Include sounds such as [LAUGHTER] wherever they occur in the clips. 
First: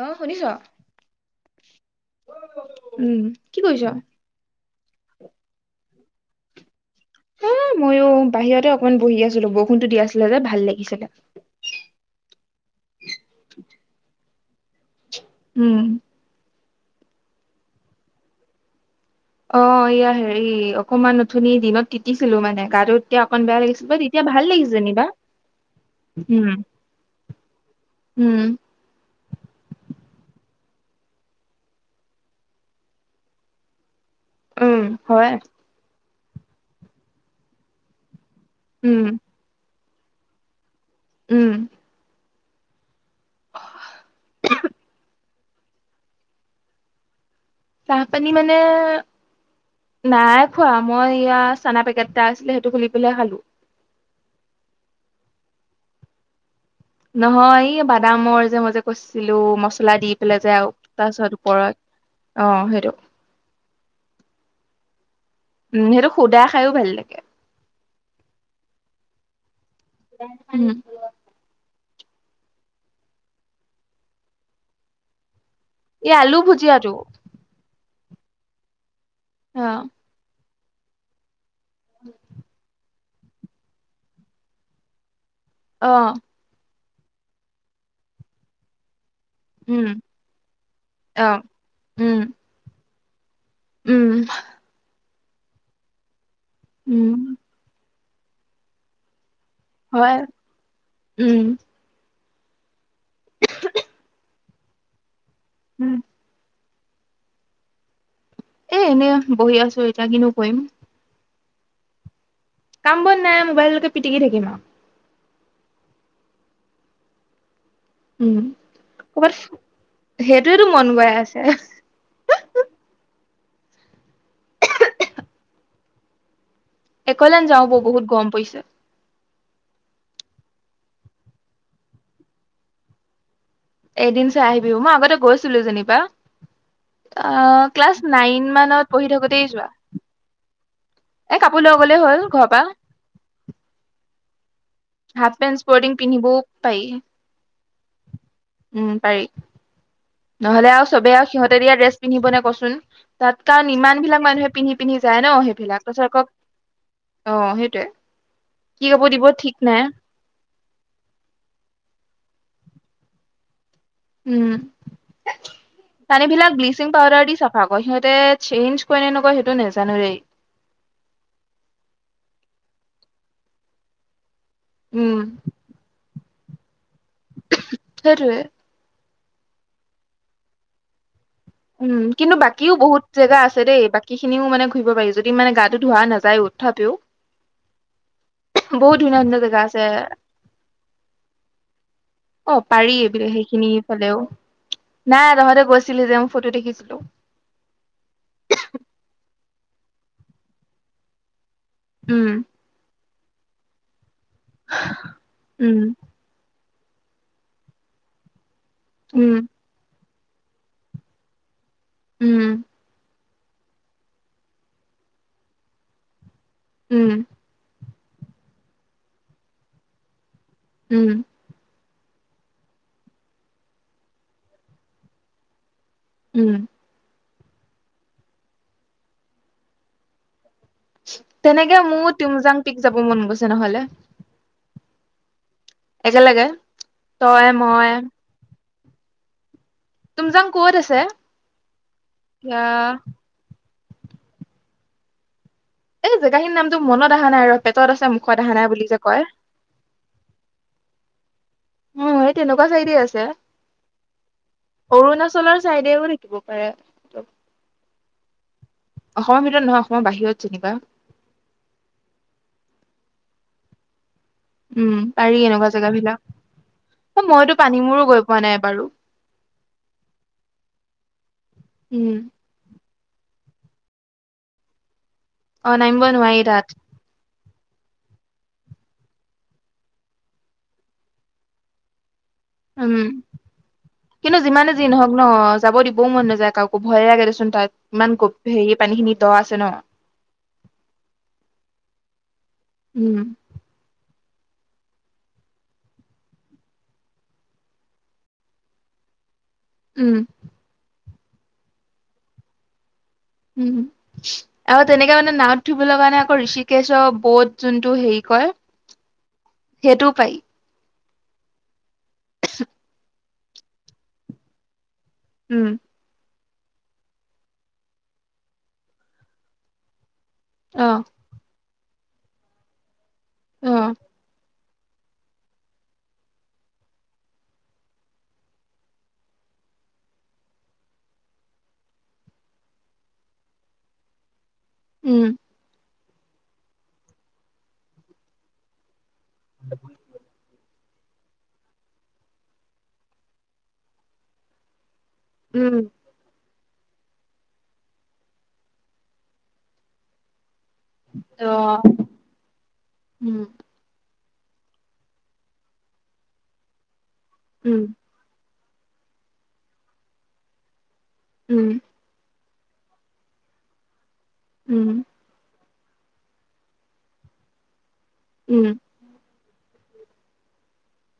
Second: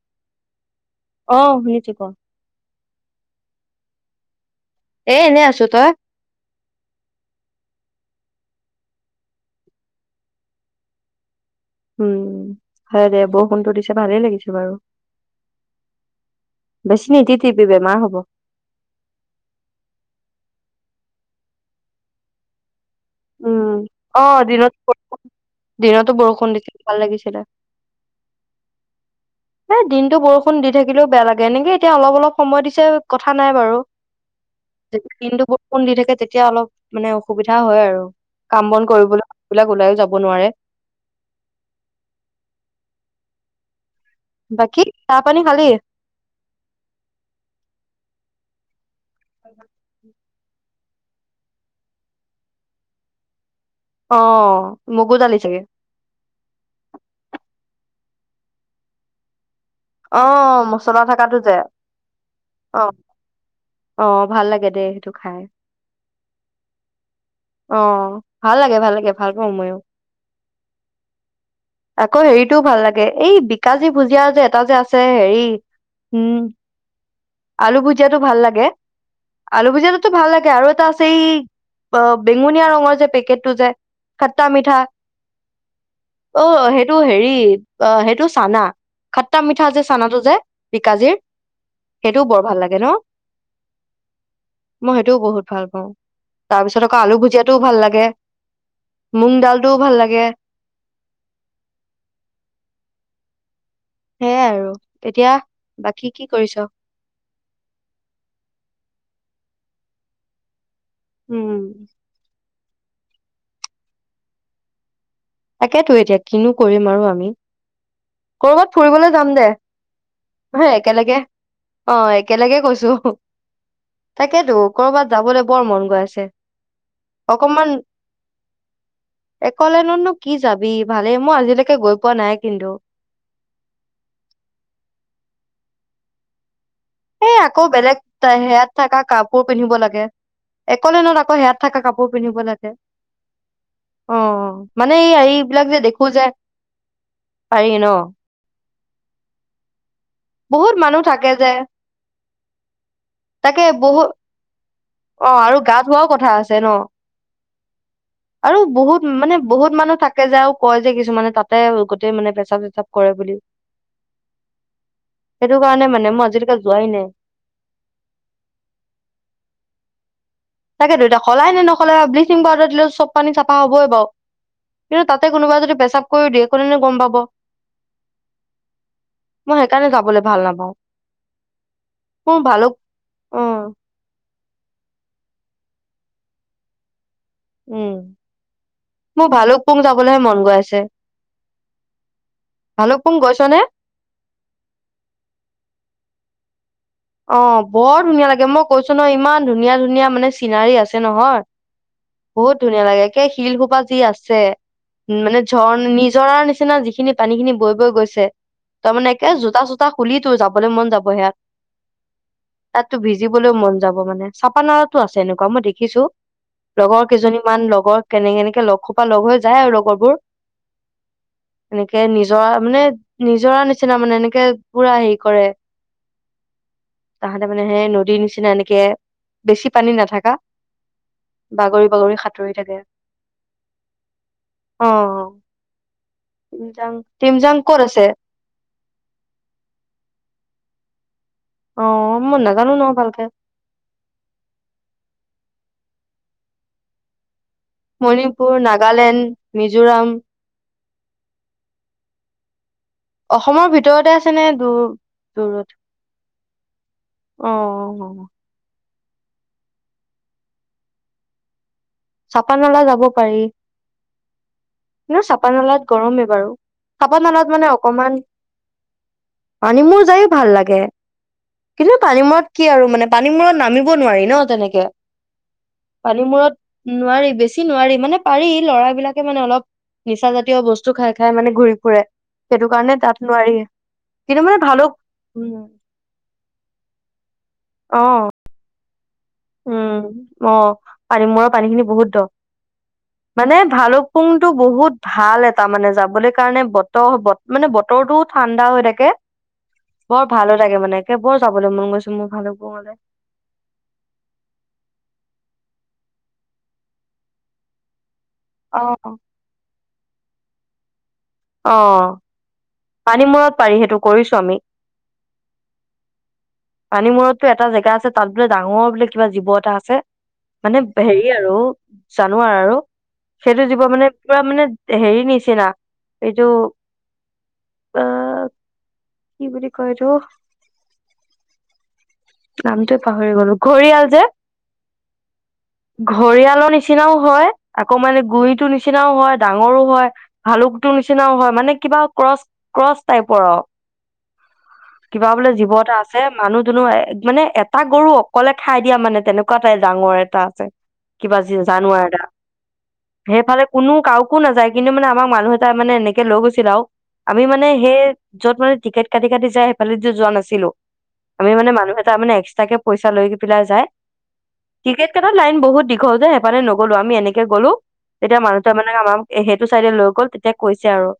অহ শুনিছ? অহ শুনিছোঁ ক। উম কি কৰিছ? এ এনে আছোঁ, তই? মইয়ো বাহিৰতে অকনমান বহি আছিলোঁ। বৰষুণতো দি আছিলে যে ভাল লাগিছিলে। উম হয় দে। বৰষুণতো দিছে, ভালে লাগিছে। বাৰু। উম। বেছি নিতিতিবি বেমাৰ হ'ব। অঁহ এয়া হেৰি, অকনমান অথনি দিনত তিতিছিলোঁ মানে গা তু- উম অঁহ দিনত, [UNINTELLIGIBLE] দিনতো বৰষুণ উম দিছিল, ভাল লাগিছিলে। উম এ দিনটো বৰষুণ দি থাকিলেও বেয়া লাগে। এনেকে এতিয়া অলপ অলপ সময় দিছে, কথা নাই বাৰু। [UNINTELLIGIBLE] হয় তে- এতিয়া অলপ, মানে অসুবিধা হয় আৰু। কাম বন উম কৰিবল [INAUDIBLE] ওলাই- যাব নোৱাৰে। উম। বাকী চাহ-পানী খালী? চাহ-পানী মানে- [UNINTELLIGIBLE] নাই খোৱা। মই ইয়া, চানা পেকেট এটা আছিলে সেইটো খুলি পেলাই খালোঁ। অঁহ, মগুদালি চাগে। নহয় এই বাদামৰ যে, মই যে কৈছিলোঁ মচ- অঁহ মোচনা থকাতো যে? অ সেইটো অঁহ, অঁহ ভাল লাগে। দে খাই উম সেইটো সুদা খাইও ভাল লাগে। অঁ ভাল লাগে ভাল লাগে ভাল মই য়ো উম আকৌ হেৰিতও ভাল লাগে এই বিকাজী ভুজিয়া যে এটা যে আছে হেৰি এই আলু ভুজিয়া আৰু ভুজিয়াতো ভাল লাগে আলু ভুজিয়া তো ভাল লাগে আৰু আৰু এটা আছে অঁ বেঙুনীয়া ৰঙৰ যে পেকেট টটো যে খট্টা মিঠা অ' অঁ সেইটো সটো হেৰি অঁ সেইটো চানা খট্টা মিঠা যে উম চানাটো যায় বিকাজিৰ অ উম সেইটোও বৰ ভাল লাগে ন উম মই সেইটোও বহুত ভাল পাওঁ তাৰপিছত আকৌ আলু উম ভুজিয়াতটোওঁ ভাল লাগে মোং দাল হয় উম। [UNINTELLIGIBLE] সয়াই আৰু এতিয়া। উম বাকী কি কৰিছ। এ এনেই বহি আছো এতিয়া কিনু কৰিম। উম। কাম বন নাই মোবাইললৈকে পিটিকি থাকিম আৰু। তাকেতো এতিয়া কিনো কৰিম আৰু আমি। উম কৰবাত ফুৰিবলৈ যাম ক'ৰবাত দে। সেইটোয়েতো হ মন গৈ একেলগে আছে অ একেলগে কৈছো। তাকেতো কৰবাত যাবলৈ বৰ মন গৈ আছে। একলোন যাও ব বহুত গম পাইছে। একলেনোনো কি যাবি ভালেই মই আজিলৈকে গৈ পোৱা নাই কিন্তু। এদিন চাই আহিবি মই আগতে গৈছিলো যেনিবা। এ আহ আকৌ ক্লাছ বেলেগ নাইন হেয়াত মানত থকা পঢ়ি কাপোৰ থাকোতেই যোৱা পিন্ধিব লাগে। অলে নত আকৌ এ হেয়াত লৈ থকা গ'লেই কাপোৰ হ'ল পিন্ধিব ঘৰৰ পৰা লাগে অ। মানে এই এই হাফ পেন্ট এইবিলাক যে স্পৰ্টিং দেখো যোয় পিন্ধিবও পাৰি পাৰি ন। উম পাৰি নহলে বহুত আৰু মানুহ চবে থাকে আৰু যে সিহঁতে দিয়া ড্ৰেছ পিন্ধিব নে কচোন তাত তাকে কাৰণ ইমান বহুত বিলাক মানুহে পিন্ধিব। অ আৰু গা ধোৱাও কথা আছে ন অ সেইটোয়ে আৰু কি কাপোৰ বহুত দিব মানে ঠিক বহুত নাই মানুহ থাকে যে আৰু কয় যে কিছুমানে তাতে গোটেই মানে। হিচাপ চচাপ কৰে বুলি। উম সেইটো কাৰণে মানে মই পানী আজিলৈকে বিলাক যোৱাই ব্লিচিং নাই পাউদাৰ দি চাফা কৰে সিহঁতে চেইঞ্জ কৰে নে নকয় সেইটো নেজানো দেই। তাকেত দুইতটা সলাই নে নকলে বা বলিচিং পউাৰ দিলে চব পানী চাফা হবই বাৰু। কিন্তু উম তাতে কোনোবা যদি পেচা। ক দিয় কোনে গম পাব। সেইটোৱেই। মই সেইকাৰণে যাবলৈ ভাল নাপাওঁ। উম কিন্তু মোৰ ভালুক বাকীও বহুত জেগা অ আছে। দেই বাকী খিনিও মানে ঘূৰিব পাৰিছো। যদি মানে গাটো ধোৱা নাযায় তথাপিও। উম। বহুত ধুনীয়া মোৰ ধুনীয়া জেগা ভালুকপুং আছে। যাবলৈহে মন গৈ আছে অ পাৰি ভালুকপুং বোলে গৈছ নে সেইখিনিফালেও নাই তহঁতে গৈছ। চছিলি য। ফটো দেখিছিলো। অ বৰ ধুনীয়া লাগে মই কৈছো নহ ইমান ধুনীয়া ধুনীয়া মানে চিনাৰী আছে নহয়। উম বহুত ধুনীয়া লাগে। সেই শিলসোপা যি আছে। মানে, উম ঝৰ নিজৰা নিচি- নিচিনা যিখিনি পানী খিনি বৈ বৈ গৈছে। তাৰ মানে, একে উম জোঁতা চোঁতা খুলি তো যাবলৈ মন যাব সেইয়াত। উম! ভিজিবলৈ মন যাব মানে, [UNINTELLIGIBLE] আছে এনেকুৱা মই দেখিছোঁ। লগৰ উম কেইজনী মান, লগৰ কেনেকে এনেকে লগ সোপা লগ হৈ যায় আৰু লগৰবোৰ। উম! এনেকে নিজৰা মানে, নিজৰা নিচিনা মানে, এনেকে পুৰা হেৰি কৰে। উম! তাহাঁতে মানে, সে নদীৰ নিচিনা এনেকে বেছি পানী নাথাকা তেনেকে বাগৰি বাগৰি মোৰ সাঁতুৰি তিংজাং পিক যাব মন গৈছে নহ'লে অঁ! একেলগে। তই ক'ত মই আছে টিমজাং ক'ত আছে? অ' মই এয়া নেজানো নহয় ভালকে। এই জেগাখিনি নামটো মনত অহা নাই ৰ'। পেটত আছে মুখত অহা মণিপুৰ, নাই বুলি যে কয় নাগালেণ্ড, মিজোৰাম। উম, [UNINTELLIGIBLE] আছে অসমৰ ভিতৰতে আছেনে। দূৰ, দূৰত। দিব পাৰে। অ' অসমৰ ভিতৰত নহয়, অসমৰ বাহিৰত যেনিবা চাপানলা যাব পাৰি! উম কিন্তু, পাৰি এনেকুৱা চাপানালাত জেগা বিলাক গৰম এই বাৰু চাপাানালাত মইতো মানে, পানী মূৰো অকমান গৈ পোৱা নাই বাৰু পানী মূৰ যায়ো ভাল লাগে। কিন্তু, উম পানী মূৰত কি আৰু মানে পানী মূৰত নামিব নোৱাৰি ন' তেনেকে। অ' নামিব নোৱাৰি পানীমূৰত তাত। নোৱাৰি, বেছি নোৱাৰি। মানে, পাৰি ল'ৰাবিলাকে মানে, অলপ নিচা জাতীয় বস্তু খাই খাই মানে ঘূৰি ফুৰে। সেইটো কাৰণে উম! তাত নোৱাৰি কিন্তু, মানে যিমানে ভালো যি নহওক ন' উম যাব দিবও মন নাযায় কাকো ভয়ে লাগে দেছো তাত অ ইমান [UNINTELLIGIBLE] হেৰি পানী খিনিত। উম! অ' পানী মূৰৰ পানী খিনি বহুত দ'। উম মানে, ভালো। পুংটো বহুত ভাল এটা মানে, যাবলৈ কাৰণে, বতৰ, মানে, বতৰটোও ঠাণ্ডা হৈ থাকে। উম, বৰ ভালো লাগে মানে বৰ যাবলৈ মন গৈছে মোৰ ভাল হব মলে উম আৰু তেনেকে মানে নাৱত ধুবলৈ কাৰণে আকৌ ঋষিকেশৰ বোধ যোনটো হেৰি আহ সেইটো পায় অ পানী মূল পাৰি সেইটো কৰিছো আমি উম পানী মূুৰৰতটো এটা জেগা আছে তাত বোলে ডাঙৰ বোলে কিবা জীৱ এটা আছে মানে অ', হেৰি আৰু জানুৱাৰ আৰু সেইটো জীৱ অ', মানে পৰা মানে হেৰি নিচিনা এইটো আহ কি বুলি কয় এইটো নামটোৱে পাহৰি গলো ঘৰিয়াল যে উম ঘৰিয়ালৰ নিচিনাও হয় আকৌ মানে গুৰিতো নিচিনা নিচিনাও হয় ডাঙৰো হয় ভালো নিচিনাও হয় মানে কিবা ওপৰৰ কপ্ টাইপৰ কিবা বোলে জীৱ উম, এটা আছে মানুহ বোলো হয় মানে এটা গৰু অকলে খাই দিয়া মানে তেনেকুৱা নাই ডাঙৰ এটা আছে কিবা অ', জানোৱাৰ এটা উম, সেইফালে কোনো কাৰ একো নাযায় কিন্তু মে আমাক মানুহ এটা মানে এনেকে লৈ গৈছিল আৰু আমি মানে উম, সেই যত মানে টিকেট কাটি কাটি যাই সেইফালে যোৱা নাছিলো আমি উম, মানে মানুহে এক্সটাকে পইচা লৈ পেলাই যায় উম, টিকেত কাটা লাইন বহুত দীঘল যে হেকানে নগ'লো আমি এনেকে গ'লো তেতিয়া মানুহে উম, মানে আমাক এ সেইটো চাইডে লৈ গ'ল তেতিয়া কৈছে আৰু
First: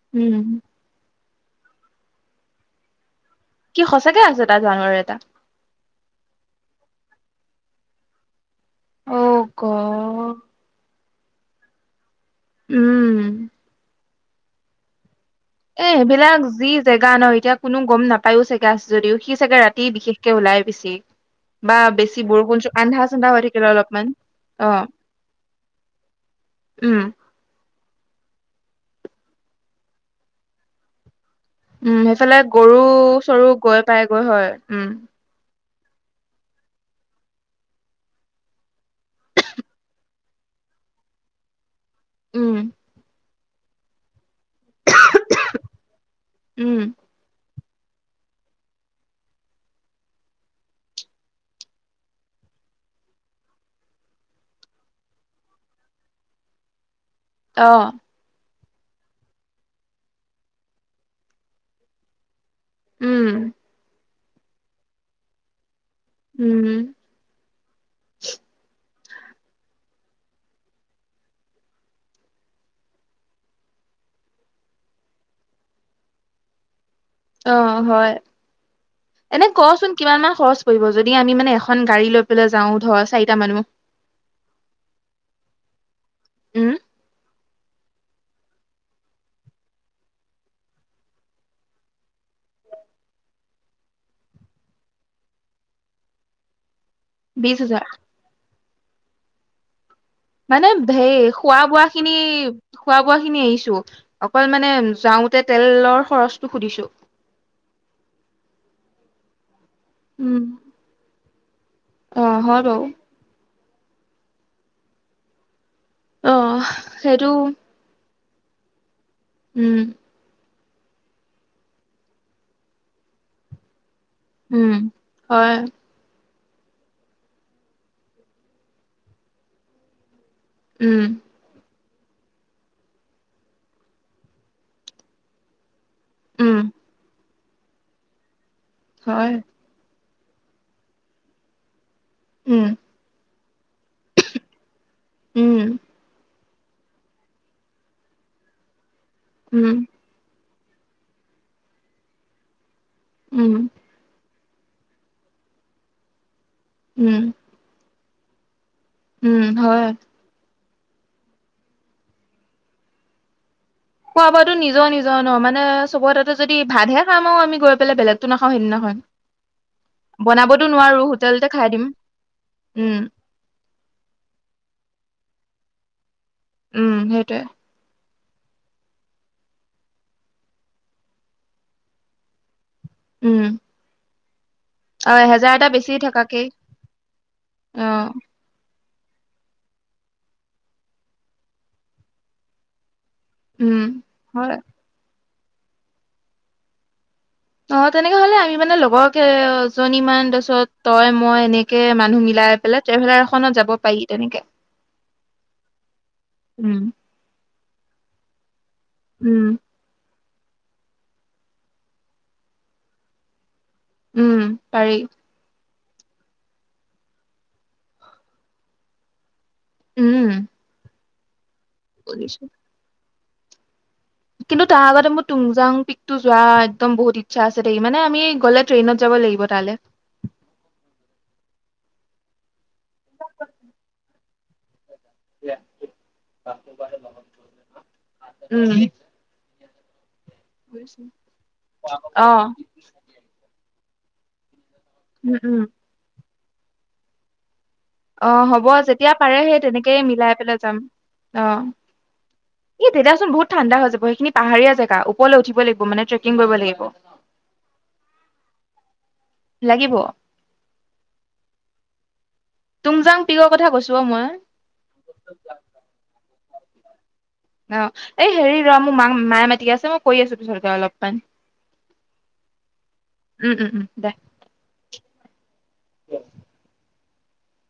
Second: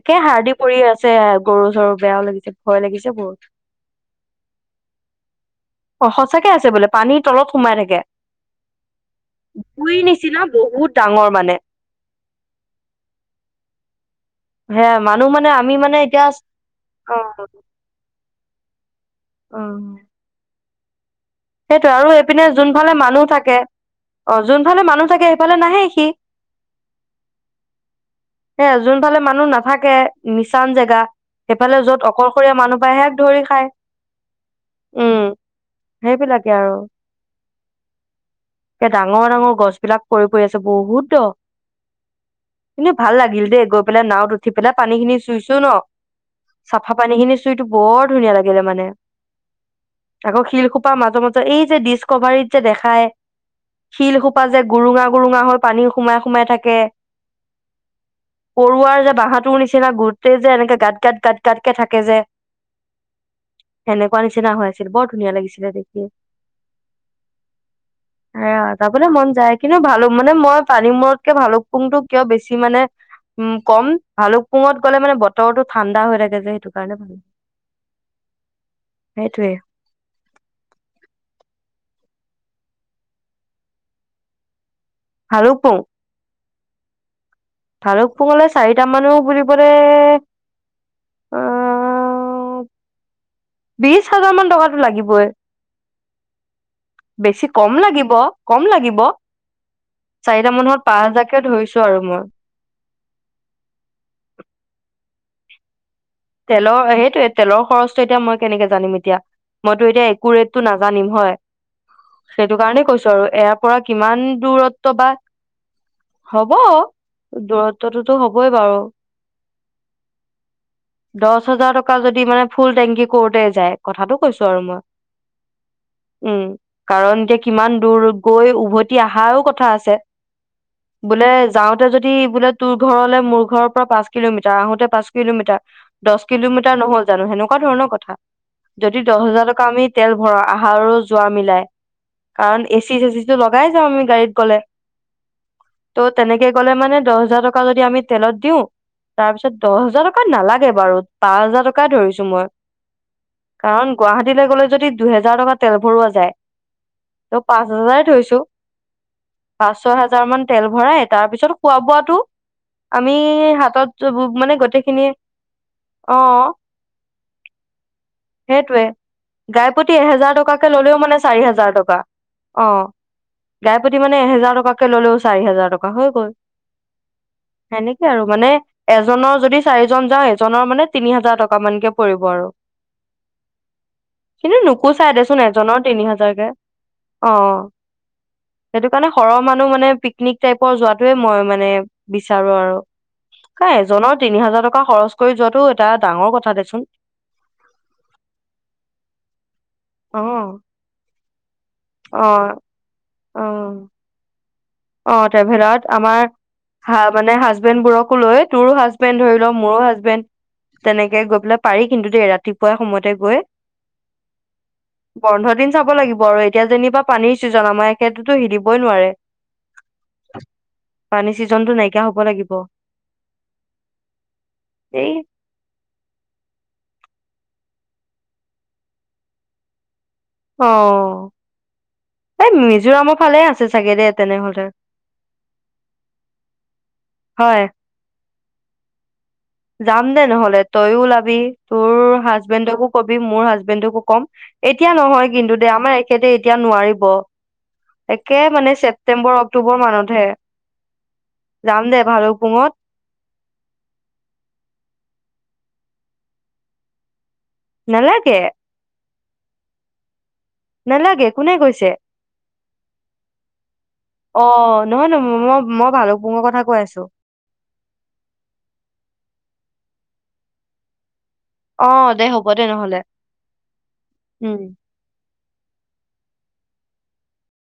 একে শাৰ্ দি উম, পৰি আছে গৰু চৰু বেয়াও লাগিছে ভয় লাগিছে বহুত কি সঁচাকে আছে তাৰ জানাৰ এটা অ সঁচাকে আছে বোলে পানীৰ তলত সোমাই থাকে অ', বুই গড নিচিনা বহুত ডাঙৰ মানে উম হে ম এবিলাক যি জেগা ন এতিয়া কোনো গম নাপায়ো চাগে [INAUDIBLE] যদিও সি চাগে ৰাতি বিশেষকে ওলাই বছি সেইটো আৰু এইপিনে যোনফালে মানুহ হৈ থাকে থাকিলে অলপমান অ যোনফালে মানুহ থাকে সেইফালে নাহে সি উম, এ যোনফালে মানুহ নাথাকে মিচান জেগা সেইফালে উম য'ত সেইফালে অকলশৰীয়া গৰু মানুহ পায় সেয়াক ধৰি চৰু খায় গৈ পাইগৈ হয় উম সেইবিলাকে আৰু এ ডাঙৰ ডাঙৰ গছ বিলাক পৰি পৰি আছে বহুত দ উম কিন্ত ভাল লাগিল দে গৈ পেলে না ত উঠি পেলাই পানী খিনি চুইছো ন উম চাফা পানী খিনি টো বৰ ধুনীয়া লাগিলে মানে আকৌ শিল খু মাজে মাজত এই যে ডিচকভাৰীত যে দেখাই শিলসোপা যে গুৰুঙা গুৰুঙা হৈ পানী সোমাই সোমাই থাকে আহ পৰুৱাৰ যে বাঁহটোৰ নিচিনা গোটেই যে এনেকে গাত গাত গাত গাতকে থাকে যে উম এনেকুৱ নিচনা হৈ আছিল বৰ ধুনীয়া লাগিছিল [INAUDIBLE] উম যাবলৈ মন যায় কিন্তু ভালো মানে মই পানী মূৰতকে ভালুকপুং টো কিয় বেছি মানে উম কম ভালুকপুঙত গলে মানে বতৰটো ঠাণ্ডা হৈ থাকে যিহেতু অ হয় এনে সেইটোয়ে কচোন কিমান মাহ খৰচ কৰিব যদি আমি মানে এখন গাড়ী লৈ পেলাই যাও ধৰ চাৰিটা মানুহ ভালোঁক পুং উম ভালুকপুং লে চাৰিট মানো বিবলে আহ বিশ হাজাৰ মান টকাটো লাগিবই বেছি বিশ কম হাজাৰ লাগিব কম লাগিব চাৰিটা মানে মানুহত পাঁচ হে হাজাৰকে খোৱা ধৰিছো বোৱা আৰু খিনি মই খোৱা বোৱা খিনি আহিছো অকল মানে যাওঁ তে তেলৰ খৰচটো তেলৰ সুধিছো সেইটোয়ে তেলৰ খৰচটো এতিয়া মই কেনেকে জানিম এতি এতিয়া মইতো এতিয়া একো উম ৰেটটো নাজানিম হয় অ সেইটো হয় বাৰু কাৰণেই কৈছো আৰু এ কৰা কিমান দূৰত্ব বা অ হব সেইটো দূৰত্বটো টো হ'বই বাৰু উম দহ হাজাৰ টকা যদি মানে ফুল টেংকি কৰোতে যায় কথাটো কৈছো আৰু উম মই হয় উম কাৰণ এতিয়া কিমান দূৰ গৈ উভতি অহাও কথা আছে উম বোলে যাওঁ তাতে যদি বোলে তোৰ ঘৰলে মোৰ ঘৰৰ পৰা পাঁচ কিলোমিটাৰ আহোতে পাঁচ কিলোমিটাৰ দহ উম কিলোমিটাৰ নহল জানো সেনোক এনেকোৱা ধৰণৰ কথা যদি দহ হয় হাজাৰ টকা আমি তেল ভৰা আহা আৰু যোৱা মিলাই কাৰণ উম এচি চেচিটো লগাই যাওঁ আমি গাড়ীত গ'লে উম ত' তেনেক তে গ'লে মানে দহ হাজাৰ টকা যদি আমি তেলত দিওঁ তাৰ পিছত উম দহ হাজাৰ টকা নালাগে নালাগে বাৰু পাঁচ হাজাৰ টকাই ধৰিছো মই উম, কাৰণ গুৱাহাটী দিলে গ'লে যদি দুহেজাৰ টকা তেল ভৰোৱা যায় উম, ত পাঁচ হাজাৰ ধৰিছো উম, ত পাঁচ হয়। ছয় হাজাৰ মান তেল ভৰাই এটাৰ পিছত খোৱা বোৱাটো আমি হাতত খোৱা মানে বোৱাতো নিজৰ গোটেইখিনি নিজৰ ন মানে চবৰ অ তাতে যদি ভাতহে খাম আৰু আমি গৈ পেলাই বেলেগতো নাখাওঁ সেইটোৱে সেইদিনাখন। গাইপতি এহেজাৰ বনাবতো টকাকে ললেও নোৱাৰো মানে চাৰি হোটেলতে খাই হেজাৰ দিম। টকা অ উম, গাইপতি মানে এহেজাৰ টকাকে ললেও চাৰি হেজাৰ হাজাৰ টকা হৈ গ'ল উম সেইটোৱে সেনেকে আৰু মানে এজনৰ যদি চাৰিজন যাওঁ জনৰ মানে তিনি হাজাৰ টকা মানকে পৰিব আৰু উম কিন্তু নোপোচাই আৰু দেচোন এহেজাৰ এটা এজনৰ বেছি তিনি থাকাকেই হাজাৰকে অ সেইটো মানে সৰহ মানুহ মানে পিকনিক টাইপৰ যোৱাাতোৱে মই মানে বিচাৰো আৰু উম। এজনৰ তিনি হয় হাজাৰ টকা খৰচ কৰি যোৱাটো এটা ডাঙৰ কথা দেচোন অ তেনেকে হলে আমি মানে লগৰকে এজনী অ মমান তাৰিছত তই মই এনেকে অ মানুহ মিলাই পেলাই ট্ৰেভেলাৰ এখনত যাব পাৰি তেনেকে অঁ টভেলত আমাৰ উম, হাঁ মানে হাজবেণ্ড বোৰক কলৈ তোৰো হাজবেণ্ড ধৰি উম, ল মোৰো হাজবেণ্ড তেনেকে গৈ পেলাই পাৰি কিন্তু দেেই ৰাতিপুৱা সময়তে গৈ উম পাৰি বন্ধ দিন চাব লাগিব আৰু এতিয়া যেনিবা পানীৰ ছিজন আমাৰ সেইেততো সিদিবই নোৱাৰে উম, [UNINTELLIGIBLE] পানী চিজন জন্তটো নাইকিয়া হ'ব বুজিছো। লাগিব কিন্তু তাৰ আগতে এই মোৰ তুংজাং পিকতো যোৱা একদম বহুত আচ্ছা আছে থাকি মানে আমি গ'লে ট্ৰেইনত যাব লাগিব তালৈ অঁ' এই মিজোৰামৰ ফালে আছে চাগে দেেই তেনেহলেহে। উম। যাঁও নহলে তইয়ো ওলাবি, তোৰ অ হাজবেণ্ড কবি মোৰ হাজবেণ্ড ভিনড ও অঁ কম এতিয়া নহয় উম কিন্তু দে আমাৰ এখেতে এতিয়া নোৱাৰিব একে অঁ, হ'ব মানে যেতিয়া ছেপ্তেম্বৰ পাৰে সেই অক্টোবৰ তেনেকেই মানতহে মিলাই পেলাই যাম অ যাম দে ভালুকপুঙত ই তেতিয়াচোন বহুত ঠাণ্ডা হৈ যাব সেইখিনি পাহাৰীয়া জেগা ওপৰলৈ উঠিব লাগিব মানে ট্ৰেকিং কৰিব লাগিব নালাগে লাগিব নালাগে কোনে কৈছে? তুমজাং পিকৰ কথা কৈছো। অ মই অঁ নহয় নো মই মই ভালুং পুংৰ কথা কোৱা নাছিলো গৈ আছো অঁ, এই হেৰি ৰ মোৰ মাক মায়ে মাতি আছে মই কৈ আছো পিছতকৈ আছো অলপমান।। অঁ, দে হ'ব দে নহলে উম উম উম দে। উম